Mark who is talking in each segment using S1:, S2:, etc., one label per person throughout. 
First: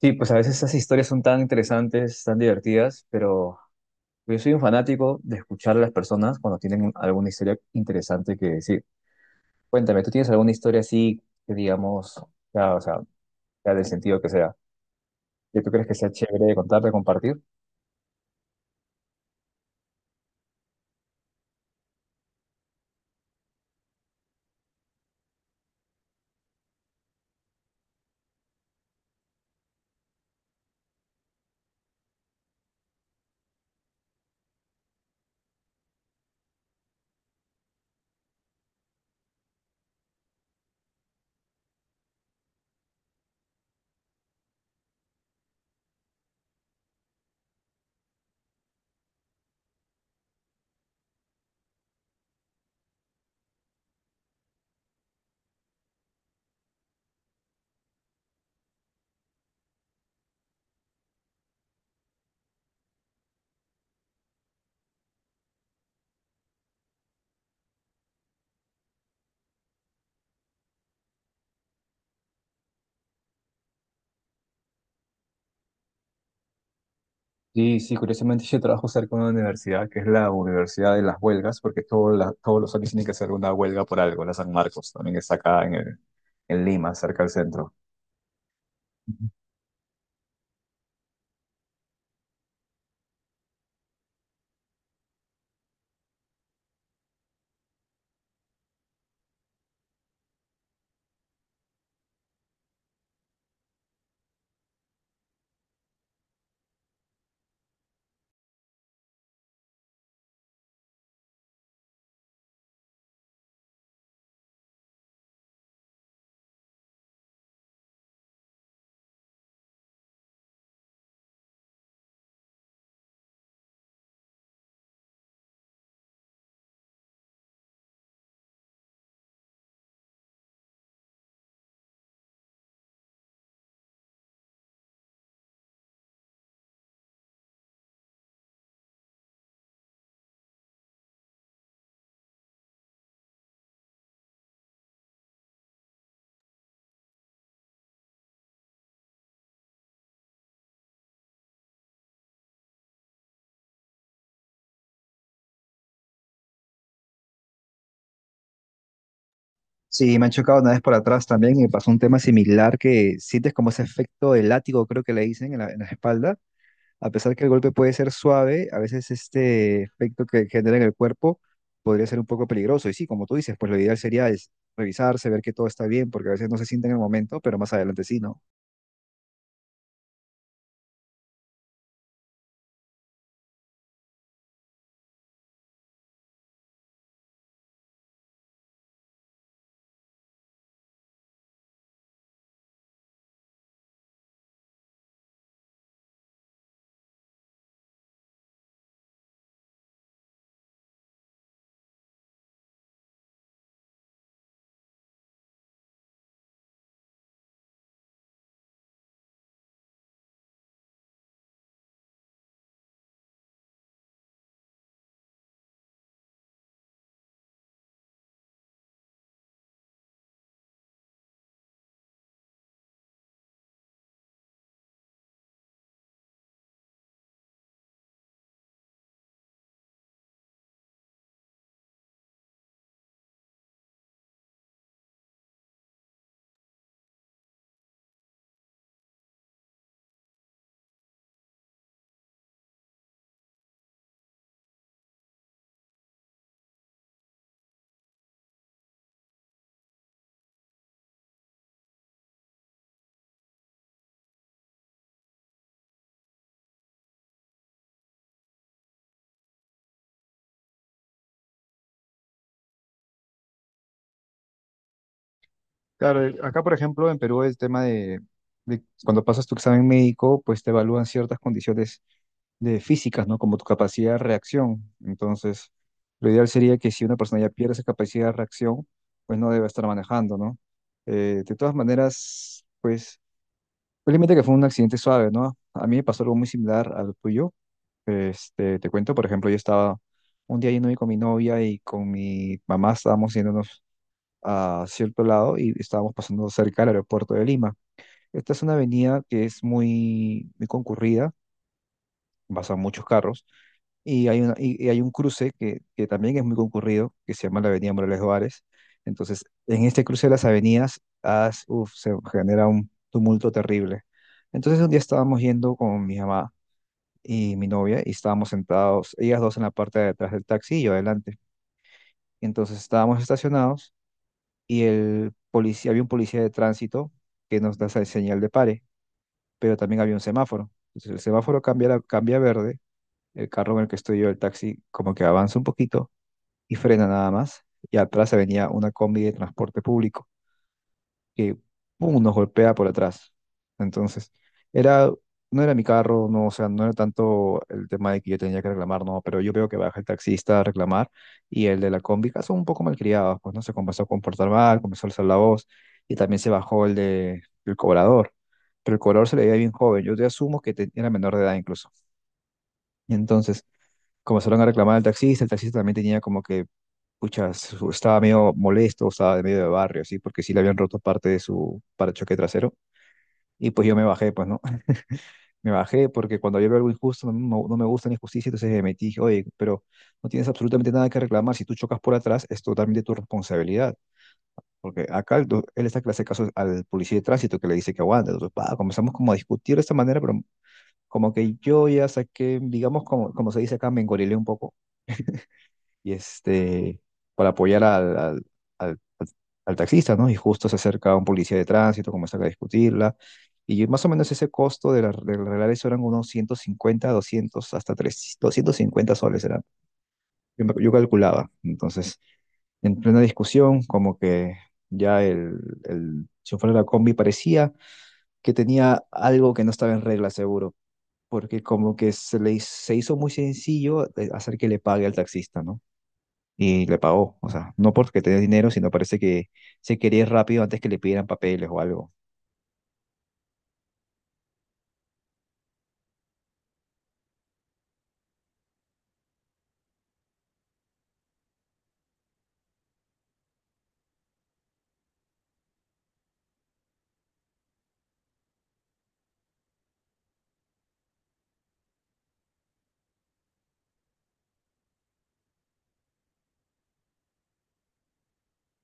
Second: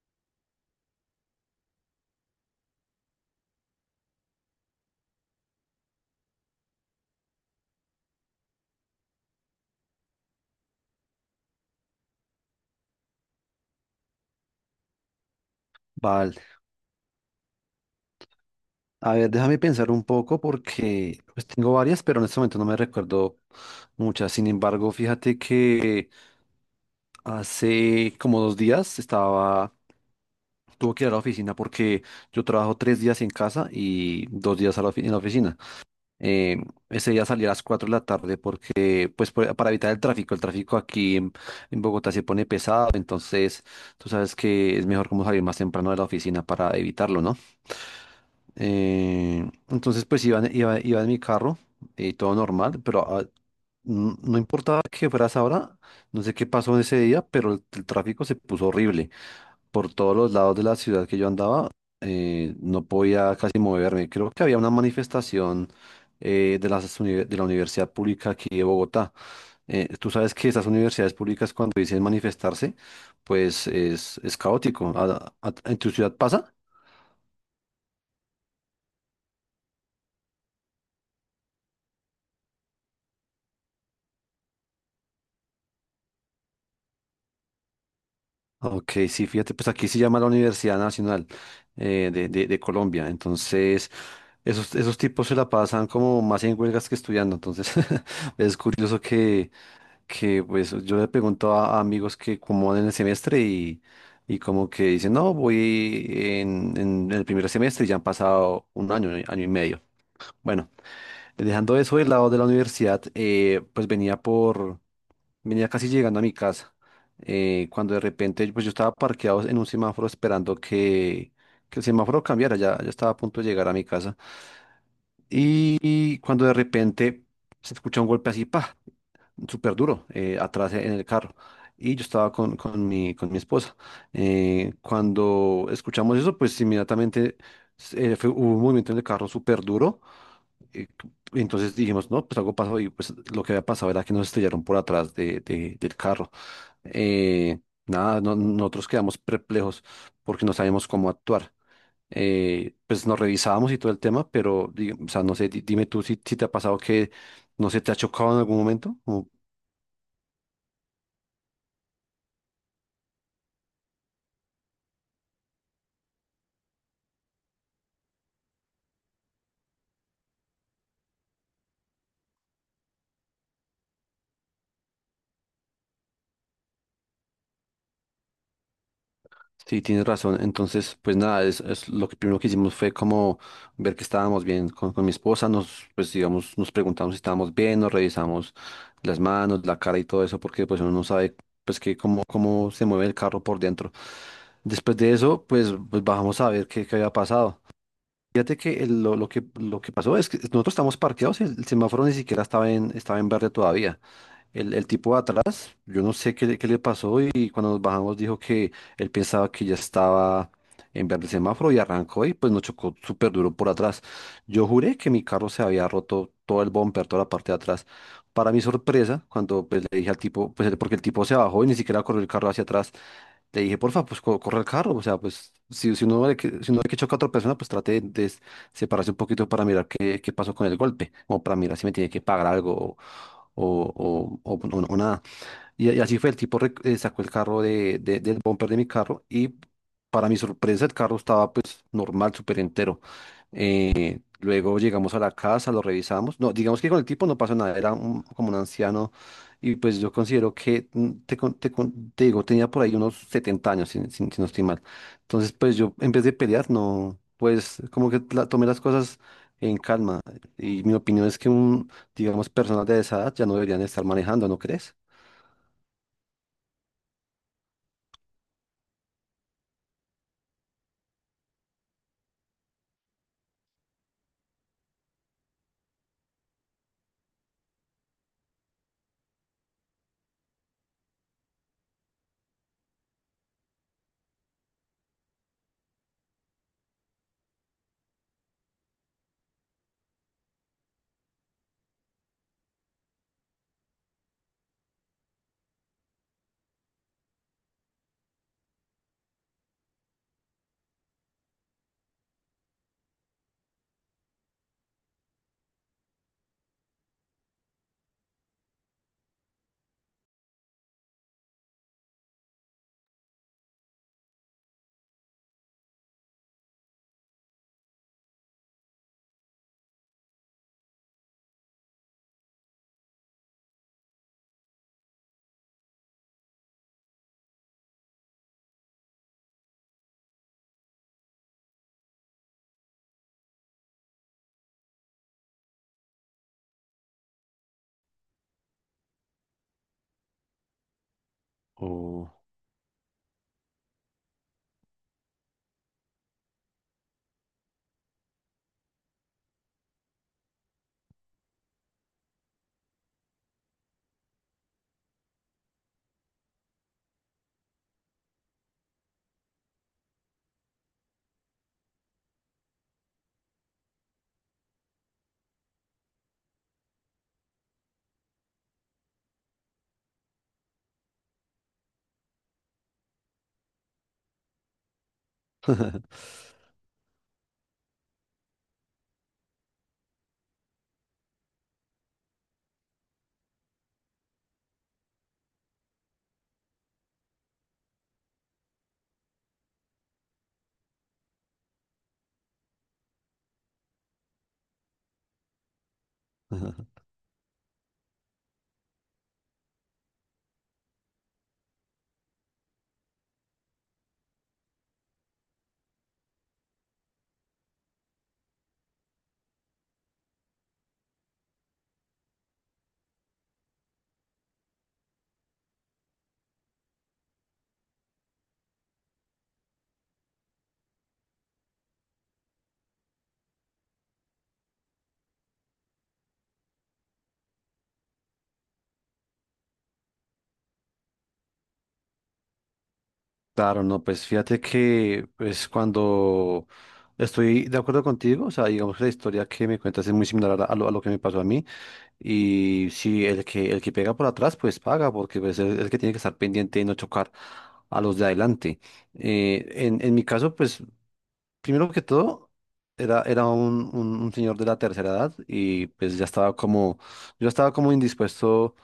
S1: Sí, pues a veces esas historias son tan interesantes, tan divertidas, pero yo soy un fanático de escuchar a las personas cuando tienen alguna historia interesante que decir. Cuéntame, ¿tú tienes alguna historia así que digamos, ya, o sea, ya del sentido que sea, que tú crees que sea
S2: Vale.
S1: chévere de contar, de compartir?
S2: A ver, déjame pensar un poco porque pues, tengo varias, pero en este momento no me recuerdo muchas. Sin embargo, fíjate que hace como 2 días estaba, tuve que ir a la oficina porque yo trabajo 3 días en casa y 2 días en la oficina. Eh, ese día salí a las 4 de la tarde porque, pues, para evitar el tráfico. El tráfico aquí en Bogotá se pone pesado, entonces tú sabes que es mejor como salir más temprano de la oficina para evitarlo, ¿no? Entonces, pues iba en mi carro y todo normal, pero no importaba que fueras ahora, no sé qué pasó en ese día, pero el tráfico se puso horrible. Por todos los lados de la ciudad que yo andaba, no podía casi moverme. Creo que había una manifestación de de la Universidad Pública aquí de Bogotá. Tú sabes que esas universidades públicas cuando dicen manifestarse, pues es caótico. ¿En tu ciudad pasa?
S1: Sí, sí, curiosamente yo trabajo cerca de una universidad que es la Universidad de las Huelgas, porque todos los años tienen que hacer una huelga por algo, la San Marcos, también está acá en Lima, cerca del centro.
S2: Ok, sí, fíjate, pues aquí se llama la Universidad Nacional de Colombia. Entonces, esos tipos se la pasan como más en huelgas que estudiando. Entonces, es curioso que pues yo le pregunto a amigos que cómo van en el semestre y como que dicen, no, voy en el primer semestre y ya han pasado un año, año y medio. Bueno, dejando eso del lado de la universidad, pues Venía casi llegando a mi casa, cuando de repente pues yo estaba parqueado en un semáforo esperando que el semáforo cambiara, ya, ya estaba a punto de llegar a mi casa. Y cuando de repente se escucha un golpe así, pa, súper duro, atrás en el carro. Y yo estaba con mi esposa. Cuando escuchamos eso, pues inmediatamente, hubo un movimiento en el carro súper duro. eh, Entonces dijimos, no, pues algo pasó y pues lo que había pasado era que nos estrellaron por atrás del carro. eh, Nada, nosotros quedamos perplejos porque no sabíamos cómo actuar. Pues nos revisábamos y todo el tema, pero, o sea, no sé, dime tú si te ha pasado que, no sé, te ha chocado en algún momento.
S1: Sí, me han chocado una vez por atrás también y me pasó un tema similar que sientes como ese efecto de látigo, creo que le dicen en la espalda. A pesar que el golpe puede ser suave, a veces este efecto que genera en el cuerpo podría ser un poco peligroso. Y sí, como tú dices, pues lo ideal sería es revisarse, ver que todo está bien, porque a veces no se siente en el momento, pero más adelante sí, ¿no?
S2: Sí, tienes razón. Entonces, pues nada, es lo que primero que hicimos fue como ver que estábamos bien con mi esposa, pues digamos, nos preguntamos si estábamos bien, nos revisamos las manos, la cara y todo eso, porque pues uno no sabe pues que cómo se mueve el carro por dentro. Después de eso, pues, bajamos a ver qué había pasado. Fíjate que lo que pasó es que nosotros estamos parqueados y el semáforo ni siquiera estaba en verde todavía. El tipo de atrás, yo no sé qué, qué le pasó y cuando nos bajamos dijo que él pensaba que ya estaba en verde el semáforo y arrancó y pues nos chocó súper duro por atrás. Yo juré que mi carro se había roto todo el bumper, toda la parte de atrás. Para mi sorpresa, cuando pues, le dije al tipo, pues porque el tipo se bajó y ni siquiera corrió el carro hacia atrás, le dije, porfa, pues corre el carro. O sea, pues si uno ve que choca a otra persona, pues trate de separarse un poquito para mirar qué pasó con el golpe. O para mirar si me tiene que pagar algo o nada. Y así fue, el tipo sacó el carro del bumper de mi carro y para mi sorpresa el carro estaba pues normal, súper entero. Luego llegamos a la casa, lo revisamos. No, digamos que con el tipo no pasó nada, era como un anciano y pues yo considero que, te digo, tenía por ahí unos 70 años, si no estoy mal. Entonces, pues yo en vez de pelear, no, pues como que tomé las cosas en calma y mi opinión es que digamos, personas de esa edad ya no deberían estar manejando, ¿no crees?
S1: Claro, acá por ejemplo en Perú el tema de cuando pasas tu examen médico, pues te evalúan ciertas condiciones de físicas, ¿no? Como tu capacidad de reacción. Entonces, lo ideal sería que si una persona ya pierde esa capacidad de reacción, pues no debe estar manejando, ¿no? De todas maneras, pues, felizmente que fue un accidente suave, ¿no? A mí me pasó algo muy similar al tuyo. Este, te cuento, por ejemplo, yo estaba un día yendo con mi novia y con mi mamá estábamos yéndonos a cierto lado y estábamos pasando cerca del aeropuerto de Lima. Esta es una avenida que es muy concurrida, en Bazaros. Y hay, y hay un cruce que también es muy concurrido, que se llama la Avenida Morales Juárez. Entonces, en este cruce de las avenidas, se genera un tumulto terrible. Entonces, un día estábamos yendo con mi mamá y mi novia, y estábamos sentados, ellas dos en la parte de atrás del taxi y yo adelante. Y entramos, y el policía, había un policía que nos da esa señal de pare, pero también había un semáforo. Entonces, el semáforo cambia, cambia a verde, el carro, estoy yo, el taxi como que avanza un poquito y frenamos, y ya de transporte público, que ¡pum!,
S2: O...
S1: nos golpea por atrás. Entonces, era, no era mi carro, no, o sea, no era tanto el tema de que yo tenía que reclamar, no, pero yo veo que va el taxista a reclamar y el de la combi que son un poco malcriados, pues no se comenzó a comportar mal, comenzó a alzar la voz y también se bajó el de, el cobrador, pero el cobrador se le veía bien joven, yo te asumo que era menor de edad incluso. Y entonces, comenzaron a reclamar al taxista, el taxista también tenía como que, pucha, estaba medio molesto, estaba de medio de barrio, así, porque sí le habían roto parte de su parachoque trasero. Y pues yo me bajé, pues, ¿no? Me bajé porque cuando yo veo algo injusto, no, no me gusta la injusticia, entonces me metí, dije, oye, pero no tienes absolutamente nada que reclamar, si tú chocas por atrás, es totalmente tu responsabilidad. Porque acá él está que le hace caso al policía de tránsito que le dice que aguante. Entonces, pa, comenzamos como a discutir de esta manera, pero como que yo ya saqué, digamos, como, como se dice acá, me engorilé un poco. Y este, para apoyar al- al- al taxista, ¿no? Y justo se acerca un policía de tránsito, comienza a discutirla, y más o menos ese costo de arreglar eso eran unos 150, 200 hasta tres 250 soles era, yo, yo calculaba. Entonces, en plena discusión, como que ya el chofer de la combi parecía que tenía algo que no estaba en regla, seguro. Porque como que se hizo muy sencillo hacer que le pague al taxista, ¿no? Y le pagó. O sea, no porque tenía dinero, sino parece que se quería ir rápido antes que le pidieran papeles o algo.
S2: Claro, no, pues fíjate que pues cuando estoy de acuerdo contigo, o sea, digamos que la historia que me cuentas es muy similar a lo que me pasó a mí y si el que pega por atrás pues paga porque pues es el que tiene que estar pendiente y no chocar a los de adelante. En mi caso, pues primero que todo, era un señor de la tercera edad y pues yo estaba como indispuesto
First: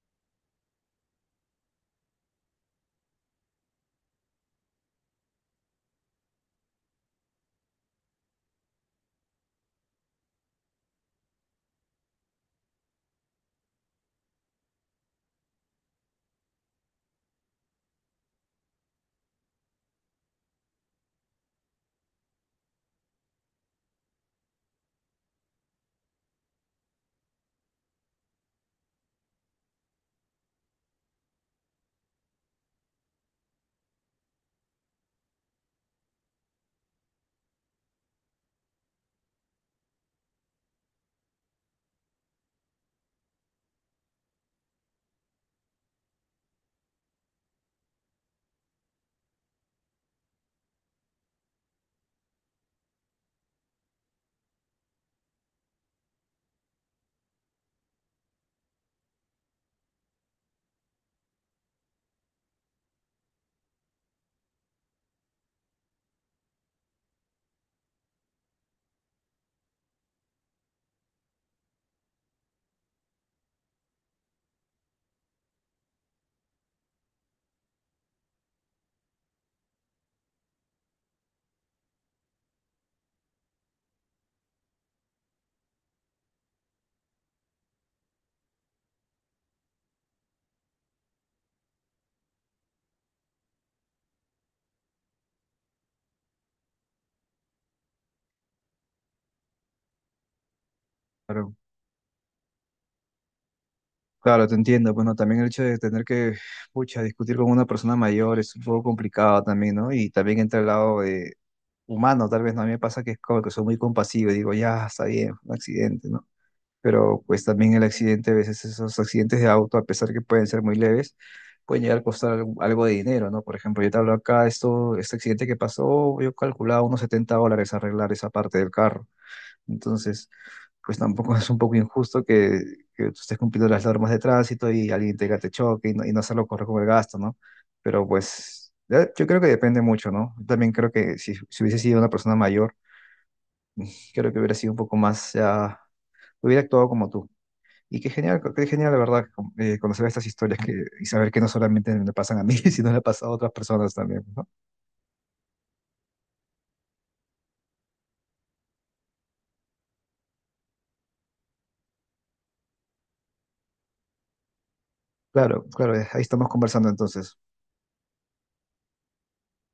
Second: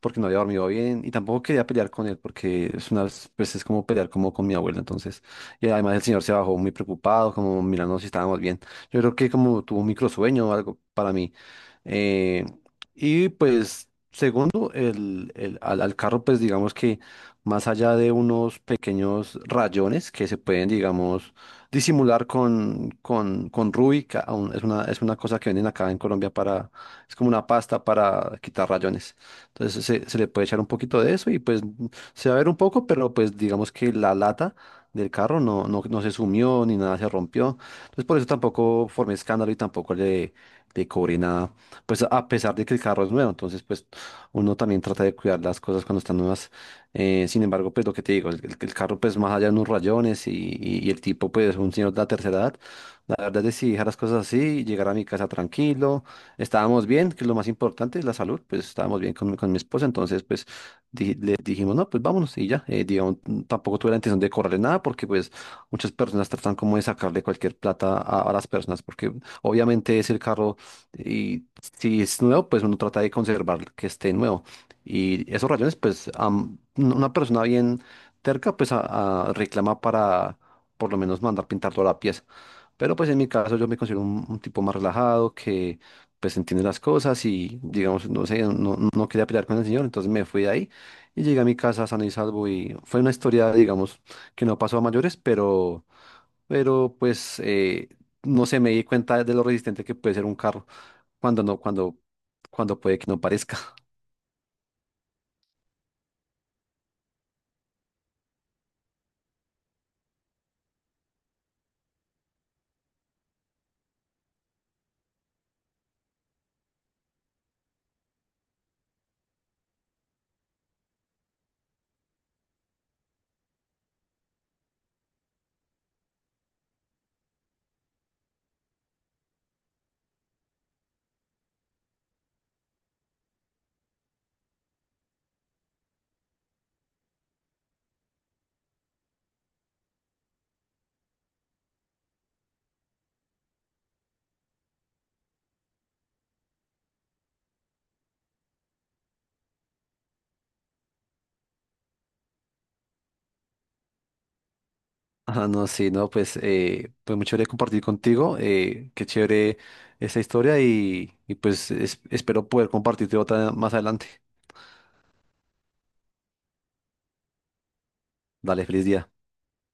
S2: porque no había dormido bien y tampoco quería pelear con él porque es una pues es como pelear como con mi abuela. Entonces, y además el señor se bajó muy preocupado, como mirando si estábamos bien. Yo creo que como tuvo un microsueño o algo para mí. Eh, y pues, segundo, al carro, pues digamos que más allá de unos pequeños rayones que se pueden, digamos, disimular con Ruby, que aún es una cosa que venden acá en Colombia para, es como una pasta para quitar rayones. Entonces se le puede echar un poquito de eso y pues se va a ver un poco, pero pues digamos que la lata del carro no se sumió ni nada se rompió. Entonces por eso tampoco formé escándalo y tampoco le cobré nada, pues a pesar de que el carro es nuevo. Entonces pues uno también trata de cuidar las cosas cuando están nuevas. Sin embargo, pues lo que te digo, el carro pues más allá de unos rayones, y el tipo pues un señor de la tercera edad, la verdad es que si dejar las cosas así, llegar a mi casa tranquilo, estábamos bien, que es lo más importante, la salud, pues estábamos bien con mi esposa, entonces pues le dijimos, no, pues vámonos y ya, digamos, tampoco tuve la intención de correrle nada porque pues muchas personas tratan como de sacarle cualquier plata a las personas porque obviamente es el carro y si es nuevo, pues uno trata de conservar que esté nuevo. Y esos rayones, pues, una persona bien terca, pues, reclama para por lo menos mandar pintar toda la pieza. Pero, pues, en mi caso, yo me considero un tipo más relajado, que, pues, entiende las cosas y, digamos, no sé, no quería pelear con el señor, entonces me fui de ahí y llegué a mi casa sano y salvo y fue una historia, digamos, que no pasó a mayores, pero, pues, no sé, me di cuenta de lo resistente que puede ser un carro cuando
S1: Claro,
S2: no, cuando, cuando puede que no parezca.
S1: claro, te entiendo. Bueno, también el hecho de tener que, pucha, discutir con una persona mayor es un poco complicado también, ¿no? Y también entra el lado de humano, tal vez, ¿no? A mí me pasa que es como que soy muy compasivo y digo, ya, está bien, fue un accidente, ¿no? Pero pues también el accidente, a veces esos accidentes de auto, a pesar que pueden ser muy leves, pueden llegar a costar algo de dinero, ¿no? Por ejemplo, yo te hablo acá, esto, este accidente que pasó, yo calculaba unos $70 arreglar esa parte del carro. Entonces, pues tampoco es un poco injusto que tú estés cumpliendo las normas de tránsito y alguien te choque y no hacerlo correr con el gasto, ¿no? Pero pues... yo creo que depende mucho, ¿no? Yo también creo que si hubiese sido una persona mayor, creo que hubiera sido un poco más, ya, hubiera actuado como tú. Y qué genial, la verdad, conocer estas historias que, y saber que no solamente me pasan a mí, sino le pasa a otras personas también, ¿no?
S2: Ah, no, sí, no, pues, pues muy chévere compartir contigo, qué chévere esta historia y pues espero poder compartirte otra más adelante.
S1: Claro, claro, ahí estamos conversando entonces.
S2: Dale, feliz día.